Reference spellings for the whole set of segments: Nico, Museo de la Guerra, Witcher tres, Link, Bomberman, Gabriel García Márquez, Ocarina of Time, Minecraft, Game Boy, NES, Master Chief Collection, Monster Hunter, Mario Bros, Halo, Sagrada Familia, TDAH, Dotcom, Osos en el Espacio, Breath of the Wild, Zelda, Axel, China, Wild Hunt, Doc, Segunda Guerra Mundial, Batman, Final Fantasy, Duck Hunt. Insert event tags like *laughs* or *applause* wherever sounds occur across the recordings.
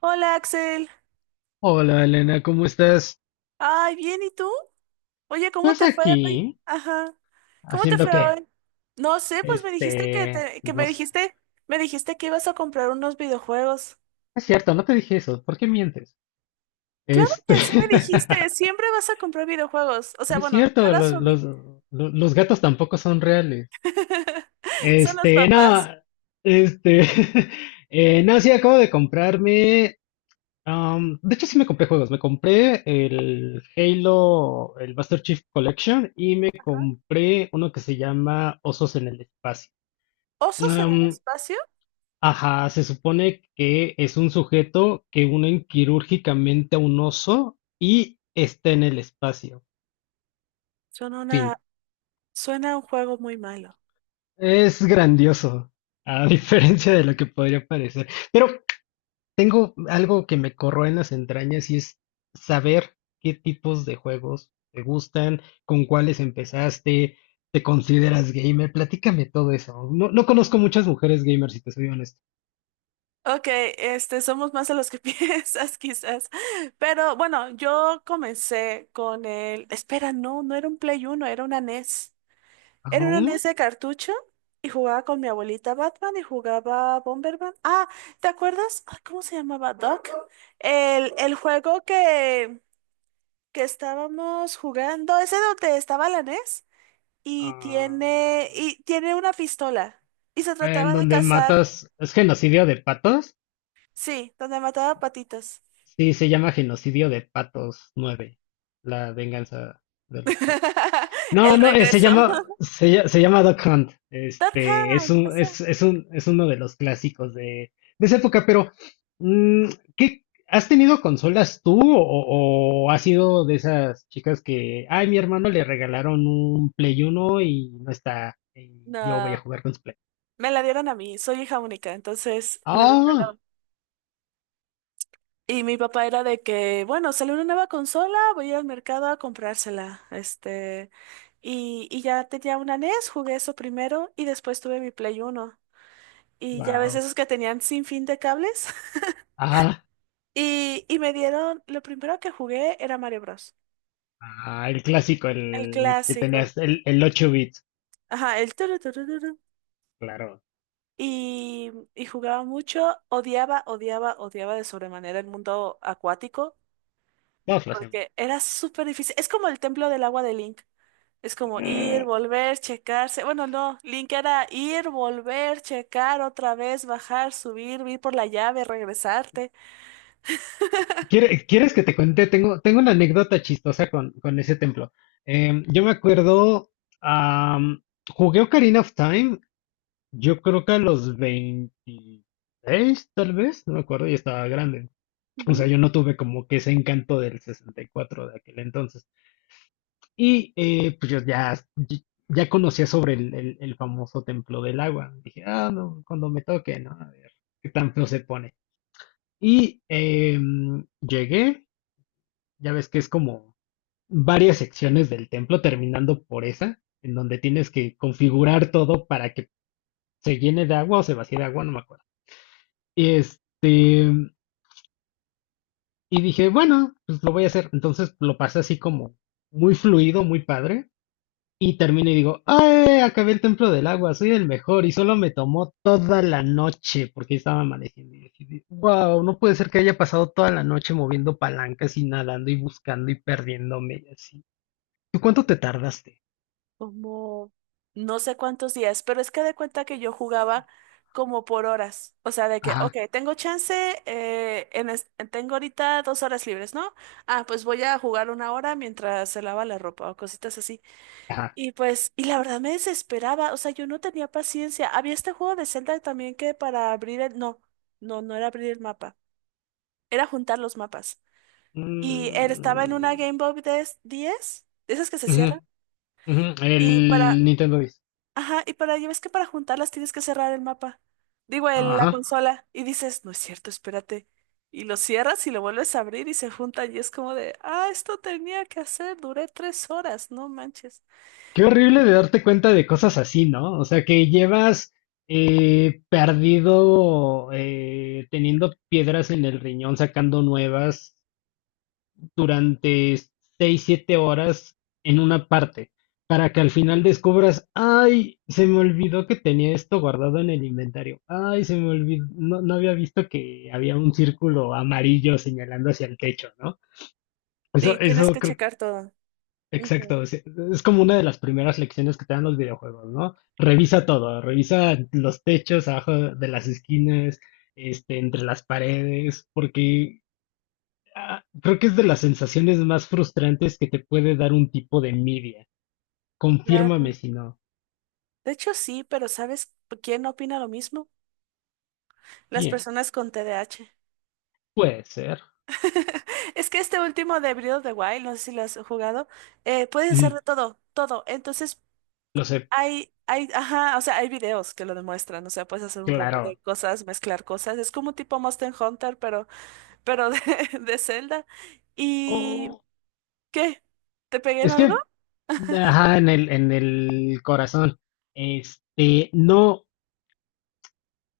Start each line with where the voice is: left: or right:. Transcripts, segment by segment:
right: Hola Axel.
left: Hola Elena, ¿cómo estás?
right: Ay, bien, ¿y tú? Oye, ¿cómo
left: Pues
right: te fue hoy?
left: aquí,
right: Ajá. ¿Cómo te
left: ¿haciendo
right: fue
left: qué?
right: hoy? No sé, pues me dijiste
left: No sé.
right: me dijiste que ibas a comprar unos videojuegos.
left: Es cierto, no te dije eso. ¿Por qué mientes?
right: Claro
left: Este,
right: que sí me dijiste,
left: *laughs*
right: siempre vas a comprar videojuegos. O
left: no
right: sea,
left: es
right: bueno, yo
left: cierto,
right: lo
left: los,
right: asumí.
left: los, lo- los gatos tampoco son reales.
right: *laughs* Son los
left: No,
right: papás.
left: este, *laughs* no, sí, acabo de comprarme. De hecho, sí me compré juegos. Me compré el Halo, el Master Chief Collection y me
right: Ajá.
left: compré uno que se llama Osos en el Espacio.
right: ¿Osos en el
left: Um,
right: espacio?
left: Ajá, se supone que es un sujeto que unen quirúrgicamente a un oso y está en el espacio.
right: Suena
left: Fin.
right: una, suena un juego muy malo.
left: Es grandioso, a *laughs* diferencia de lo que podría parecer. Pero tengo algo que me corroe en las entrañas y es saber qué tipos de juegos te gustan, con cuáles empezaste, te consideras gamer. Platícame todo eso. No, no conozco muchas mujeres gamers, si te soy honesto.
right: Ok, somos más de los que *laughs* piensas, quizás. Pero bueno, yo comencé con el. Espera, no, no era un Play uno, era una NES. Era una
left: Aún,
right: NES de cartucho y jugaba con mi abuelita Batman y jugaba Bomberman. Ah, ¿te acuerdas? Ay, ¿cómo se llamaba? Doc. El juego que estábamos jugando, ese donde estaba la NES y tiene,
left: ah.
right: una pistola y se
left: En
right: trataba de
left: donde
right: cazar,
left: matas, es genocidio de patos.
right: sí, donde mataba patitos.
left: Sí, se llama genocidio de patos 9, la venganza de los patos.
right: *laughs*
left: No,
right: El
left: no, se
right: regreso.
left: llama, se, lla- se llama Duck Hunt. Es
right: Dotcom,
left: un,
right: esa.
left: es, es un, es uno de los clásicos de esa época, pero, mm, ¿qué, has tenido consolas tú o has sido de esas chicas que, ay, mi hermano le regalaron un Play uno y no está, y yo voy a
right: No,
left: jugar con su Play?
right: me la dieron a mí. Soy hija única, entonces me lo
left: Ah,
right: regalaron. Y mi papá era de que, bueno, salió una nueva consola, voy al mercado a comprársela. Y ya tenía una NES, jugué eso primero y después tuve mi Play Uno. Y ya ves
left: wow.
right: esos que tenían sin fin de cables. *laughs*
left: Ah.
right: Y me dieron, lo primero que jugué era Mario Bros.
left: Ah, el clásico,
right: El
left: el que
right: clásico.
left: tenías, el 8 bits.
right: Ajá, el...
left: Claro,
right: Y jugaba mucho, odiaba, odiaba, odiaba de sobremanera el mundo acuático,
left: todos lo hacemos.
right: porque era súper difícil. Es como el templo del agua de Link. Es como ir,
left: Eh,
right: volver, checarse. Bueno, no, Link era ir, volver, checar otra vez, bajar, subir, ir por la llave, regresarte.
left: ¿Quieres que te cuente? Tengo una anécdota chistosa con ese templo. Yo me acuerdo, am, jugué Ocarina of Time, yo creo que a los 26 tal vez, no me acuerdo, y estaba grande. O sea, yo no tuve como que ese encanto del 64 de aquel entonces. Y pues yo ya, ya conocía sobre el famoso templo del agua. Dije, ah, no, cuando me toque, ¿no? A ver, qué tan feo se pone. Y llegué, ya ves que es como varias secciones del templo, terminando por esa, en donde tienes que configurar todo para que se llene de agua o se vacíe de agua, no me acuerdo. Y, este, y dije, bueno, pues lo voy a hacer. Entonces lo pasé así como muy fluido, muy padre. Y termino y digo, ¡ay! Acabé el templo del agua, soy el mejor. Y solo me tomó toda la noche, porque estaba amaneciendo. Y dije, wow, no puede ser que haya pasado toda la noche moviendo palancas y nadando y buscando y perdiéndome y así. ¿Tú cuánto te tardaste?
right: Como no sé cuántos días, pero es que de cuenta que yo jugaba como por horas, o sea, de que, ok,
left: Ajá,
right: tengo chance, tengo ahorita dos horas libres, ¿no? Ah, pues voy a jugar una hora mientras se lava la ropa o cositas así.
left: ajá.
right: Y pues, y la verdad me desesperaba, o sea, yo no tenía paciencia. Había este juego de Zelda también que para abrir no, no, no era abrir el mapa, era juntar los mapas. Y él estaba en una
left: Mm,
right: Game Boy diez de esas que se
left: ujú,
right: cierran.
left: ujú,
right: Y para,
left: el Nintendo Dice.
right: Ajá, ya ves que para juntarlas tienes que cerrar el mapa. Digo, la
left: Ajá.
right: consola. Y dices, no es cierto, espérate. Y lo cierras y lo vuelves a abrir y se juntan. Y es como de, ah, esto tenía que hacer, duré tres horas, no manches.
left: Qué horrible de darte cuenta de cosas así, ¿no? O sea, que llevas perdido, teniendo piedras en el riñón, sacando nuevas durante 6, 7 horas en una parte, para que al final descubras, ay, se me olvidó que tenía esto guardado en el inventario, ay, se me olvidó, no, no había visto que había un círculo amarillo señalando hacia el techo, ¿no? Eso,
right: Sí, tienes
left: eso
right: que
left: creo.
right: checar todo. Ujú.
left: Exacto, sí, es como una de las primeras lecciones que te dan los videojuegos, ¿no? Revisa todo, revisa los techos abajo de las esquinas, entre las paredes, porque creo que es de las sensaciones más frustrantes que te puede dar un tipo de media. Confírmame
right: Claro.
left: si no.
right: De hecho, sí, pero ¿sabes quién opina lo mismo? Las
left: Bien,
right: personas con T D A H.
left: puede ser.
right: *laughs* Es que este último de Breath of the Wild, no sé si lo has jugado, puedes
left: Mm,
right: hacer de todo, todo. Entonces.
left: lo sé,
right: Hay, ajá, o sea, hay videos que lo demuestran, o sea, puedes hacer un robot de
left: claro.
right: cosas, mezclar cosas, es como tipo Monster Hunter, pero, pero de, *laughs* de Zelda. ¿Y
left: Oh,
right: qué? ¿Te pegué en
left: es
right: algo?
left: que, ajá, en el corazón. No.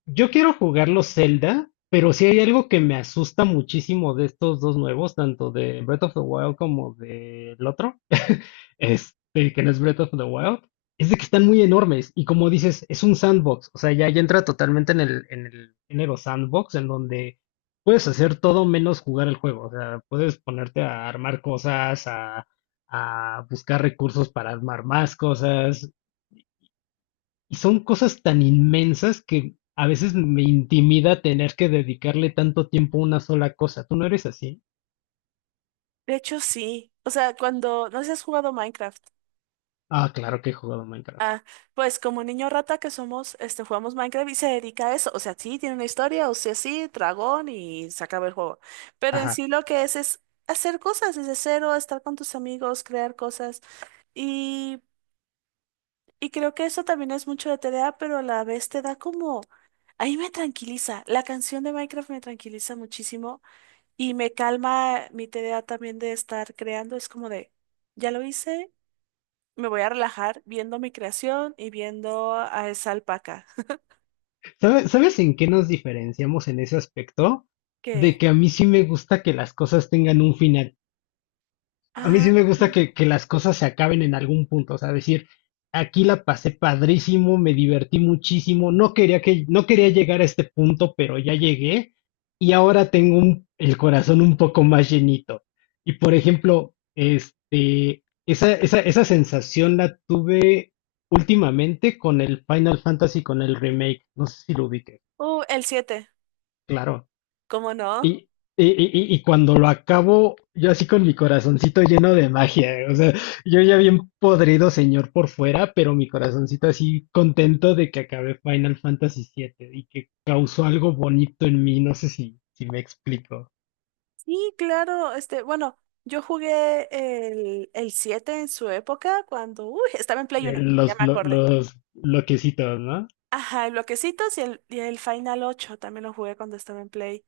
left: Yo quiero jugar los Zelda, pero si hay algo que me asusta muchísimo de estos dos nuevos, tanto de Breath of the Wild como del otro, *laughs* que no es Breath of the Wild, es de que están muy enormes. Y como dices, es un sandbox. O sea, ya entra totalmente en el género sandbox, en donde puedes hacer todo menos jugar el juego. O sea, puedes ponerte a armar cosas, a buscar recursos para armar más cosas. Y son cosas tan inmensas que a veces me intimida tener que dedicarle tanto tiempo a una sola cosa. ¿Tú no eres así?
right: De hecho, sí. O sea, cuando, no sé si has jugado Minecraft.
left: Ah, claro que he jugado Minecraft.
right: Ah, pues como niño rata que somos, jugamos Minecraft y se dedica a eso. O sea, sí, tiene una historia, o sea, sí, dragón y se acaba el juego. Pero en
left: Ajá.
right: sí lo que es hacer cosas desde cero, estar con tus amigos, crear cosas. y Y creo que eso también es mucho de TDA, pero a la vez te da como... Ahí me tranquiliza. La canción de Minecraft me tranquiliza muchísimo y me calma mi TDA también de estar creando. Es como de, ya lo hice, me voy a relajar viendo mi creación y viendo a esa alpaca.
left: ¿Sabes en qué nos diferenciamos en ese aspecto? De
right: Que,
left: que a mí sí me gusta que las cosas tengan un final. A mí sí me
right: ah,
left: gusta que las cosas se acaben en algún punto, o sea, decir, aquí la pasé padrísimo, me divertí muchísimo, no quería llegar a este punto, pero ya llegué y ahora tengo el corazón un poco más llenito. Y por ejemplo, esa sensación la tuve últimamente con el Final Fantasy, con el remake, no sé si lo ubiqué,
right: el siete,
left: claro.
right: ¿cómo no?
left: Y, y cuando lo acabo, yo así con mi corazoncito lleno de magia, o sea, yo ya bien podrido señor por fuera, pero mi corazoncito así contento de que acabé Final Fantasy siete y que causó algo bonito en mí, no sé si me explico.
right: Sí, claro, bueno, yo jugué el 7 en su época cuando, uy, estaba en Play Uno, ya me acordé.
left: Los bloquecitos, ¿no?
right: Ajá, el Bloquecitos y el Final ocho también lo jugué cuando estaba en Play.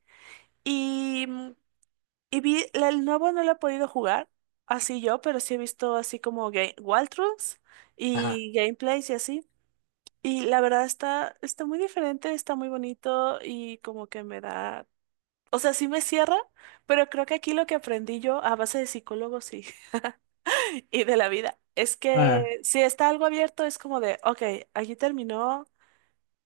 right: Y, mm, y vi, el nuevo no lo he podido jugar, así yo, pero sí he visto así como game, walkthroughs
left: Ajá.
right: y gameplays y así. Y la verdad está muy diferente, está muy bonito y como que me da, o sea, sí me cierra, pero creo que aquí lo que aprendí yo a base de psicólogos y, *laughs* y de la vida es
left: Ah,
right: que si está algo abierto es como de, ok, aquí terminó.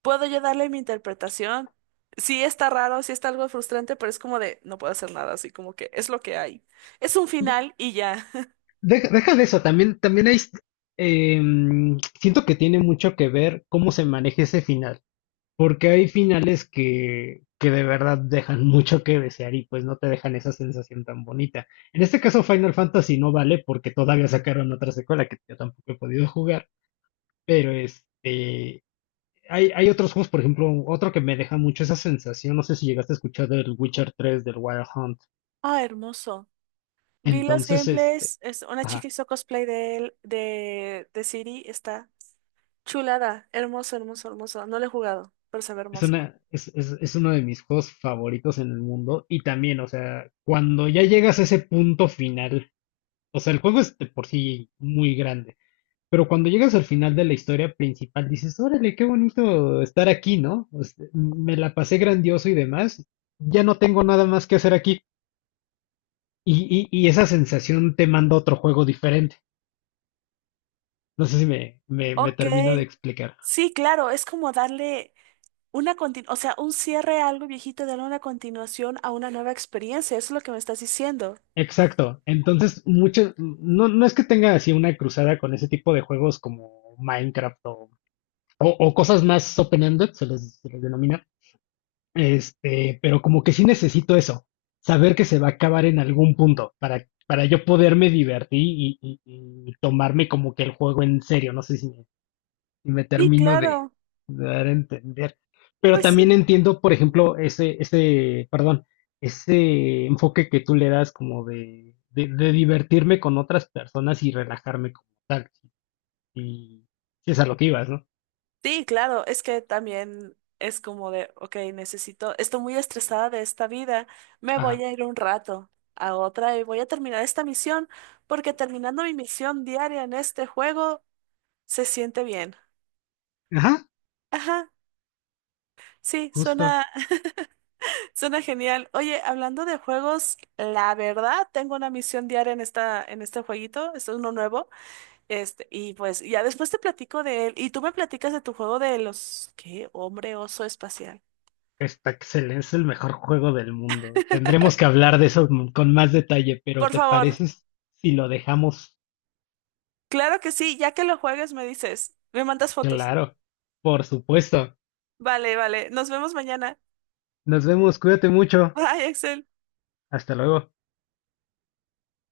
right: Puedo yo darle mi interpretación. Sí está raro, sí está algo frustrante, pero es como de, no puedo hacer nada, así como que es lo que hay. Es un final y ya. *laughs*
left: deja, deja de eso, también hay, siento que tiene mucho que ver cómo se maneja ese final. Porque hay finales que de verdad dejan *laughs* mucho que desear y pues no te dejan esa sensación tan bonita. En este caso Final Fantasy no vale porque todavía sacaron otra secuela que yo tampoco he podido jugar, pero hay otros juegos, por ejemplo, otro que me deja mucho esa sensación, no sé si llegaste a escuchar del Witcher tres del Wild Hunt.
right: Ah, hermoso. Vi los
left: Entonces,
right: gameplays, una chica
left: ajá,
right: hizo cosplay de él, de Siri, está chulada, hermoso, hermoso, hermoso. No lo he jugado, pero se ve
left: es
right: hermoso.
left: una, es uno de mis juegos favoritos en el mundo y también, o sea, cuando ya llegas a ese punto final. O sea, el juego es de por sí muy grande. Pero cuando llegas al final de la historia principal, dices, órale, qué bonito estar aquí, ¿no? O sea, me la pasé grandioso y demás. Ya no tengo nada más que hacer aquí. Y esa sensación te manda a otro juego diferente. No sé si me
right: Ok,
left: termino de explicar.
right: sí, claro, es como darle una continuación, o sea, un cierre a algo viejito, darle una continuación a una nueva experiencia, eso es lo que me estás diciendo.
left: Exacto. Entonces, no, no es que tenga así una cruzada con ese tipo de juegos como Minecraft o, o cosas más open-ended, se les denomina. Pero como que sí necesito eso, saber que se va a acabar en algún punto para yo poderme divertir y, y tomarme como que el juego en serio. No sé si me
right: Sí,
left: termino de,
right: claro.
left: de dar a entender. Pero
right: Pues sí,
left: también entiendo, por ejemplo, perdón, ese enfoque que tú le das como de divertirme con otras personas y relajarme como tal. Y si es a lo que ibas, ¿no?
right: sí, claro, es que también es como de, ok, necesito, estoy muy estresada de esta vida, me voy
left: Ajá.
right: a ir un rato a otra y voy a terminar esta misión, porque terminando mi misión diaria en este juego se siente bien.
left: Ajá,
right: Ajá, sí,
left: justo.
right: suena, *laughs* suena genial. Oye, hablando de juegos, la verdad, tengo una misión diaria en este jueguito, este es uno nuevo, y pues ya después te platico de él, y tú me platicas de tu juego de los, ¿qué? Hombre oso espacial.
left: Está excelente, es el mejor juego del mundo. Tendremos que hablar de eso con más detalle, pero
right: Por
left: ¿te
right: favor,
left: parece si lo dejamos
right: claro que sí, ya que lo juegues me dices, me mandas fotos.
left: claro? Por supuesto.
right: Vale, vale, nos vemos mañana.
left: Nos vemos, cuídate mucho.
right: Bye, Axel.
left: Hasta luego.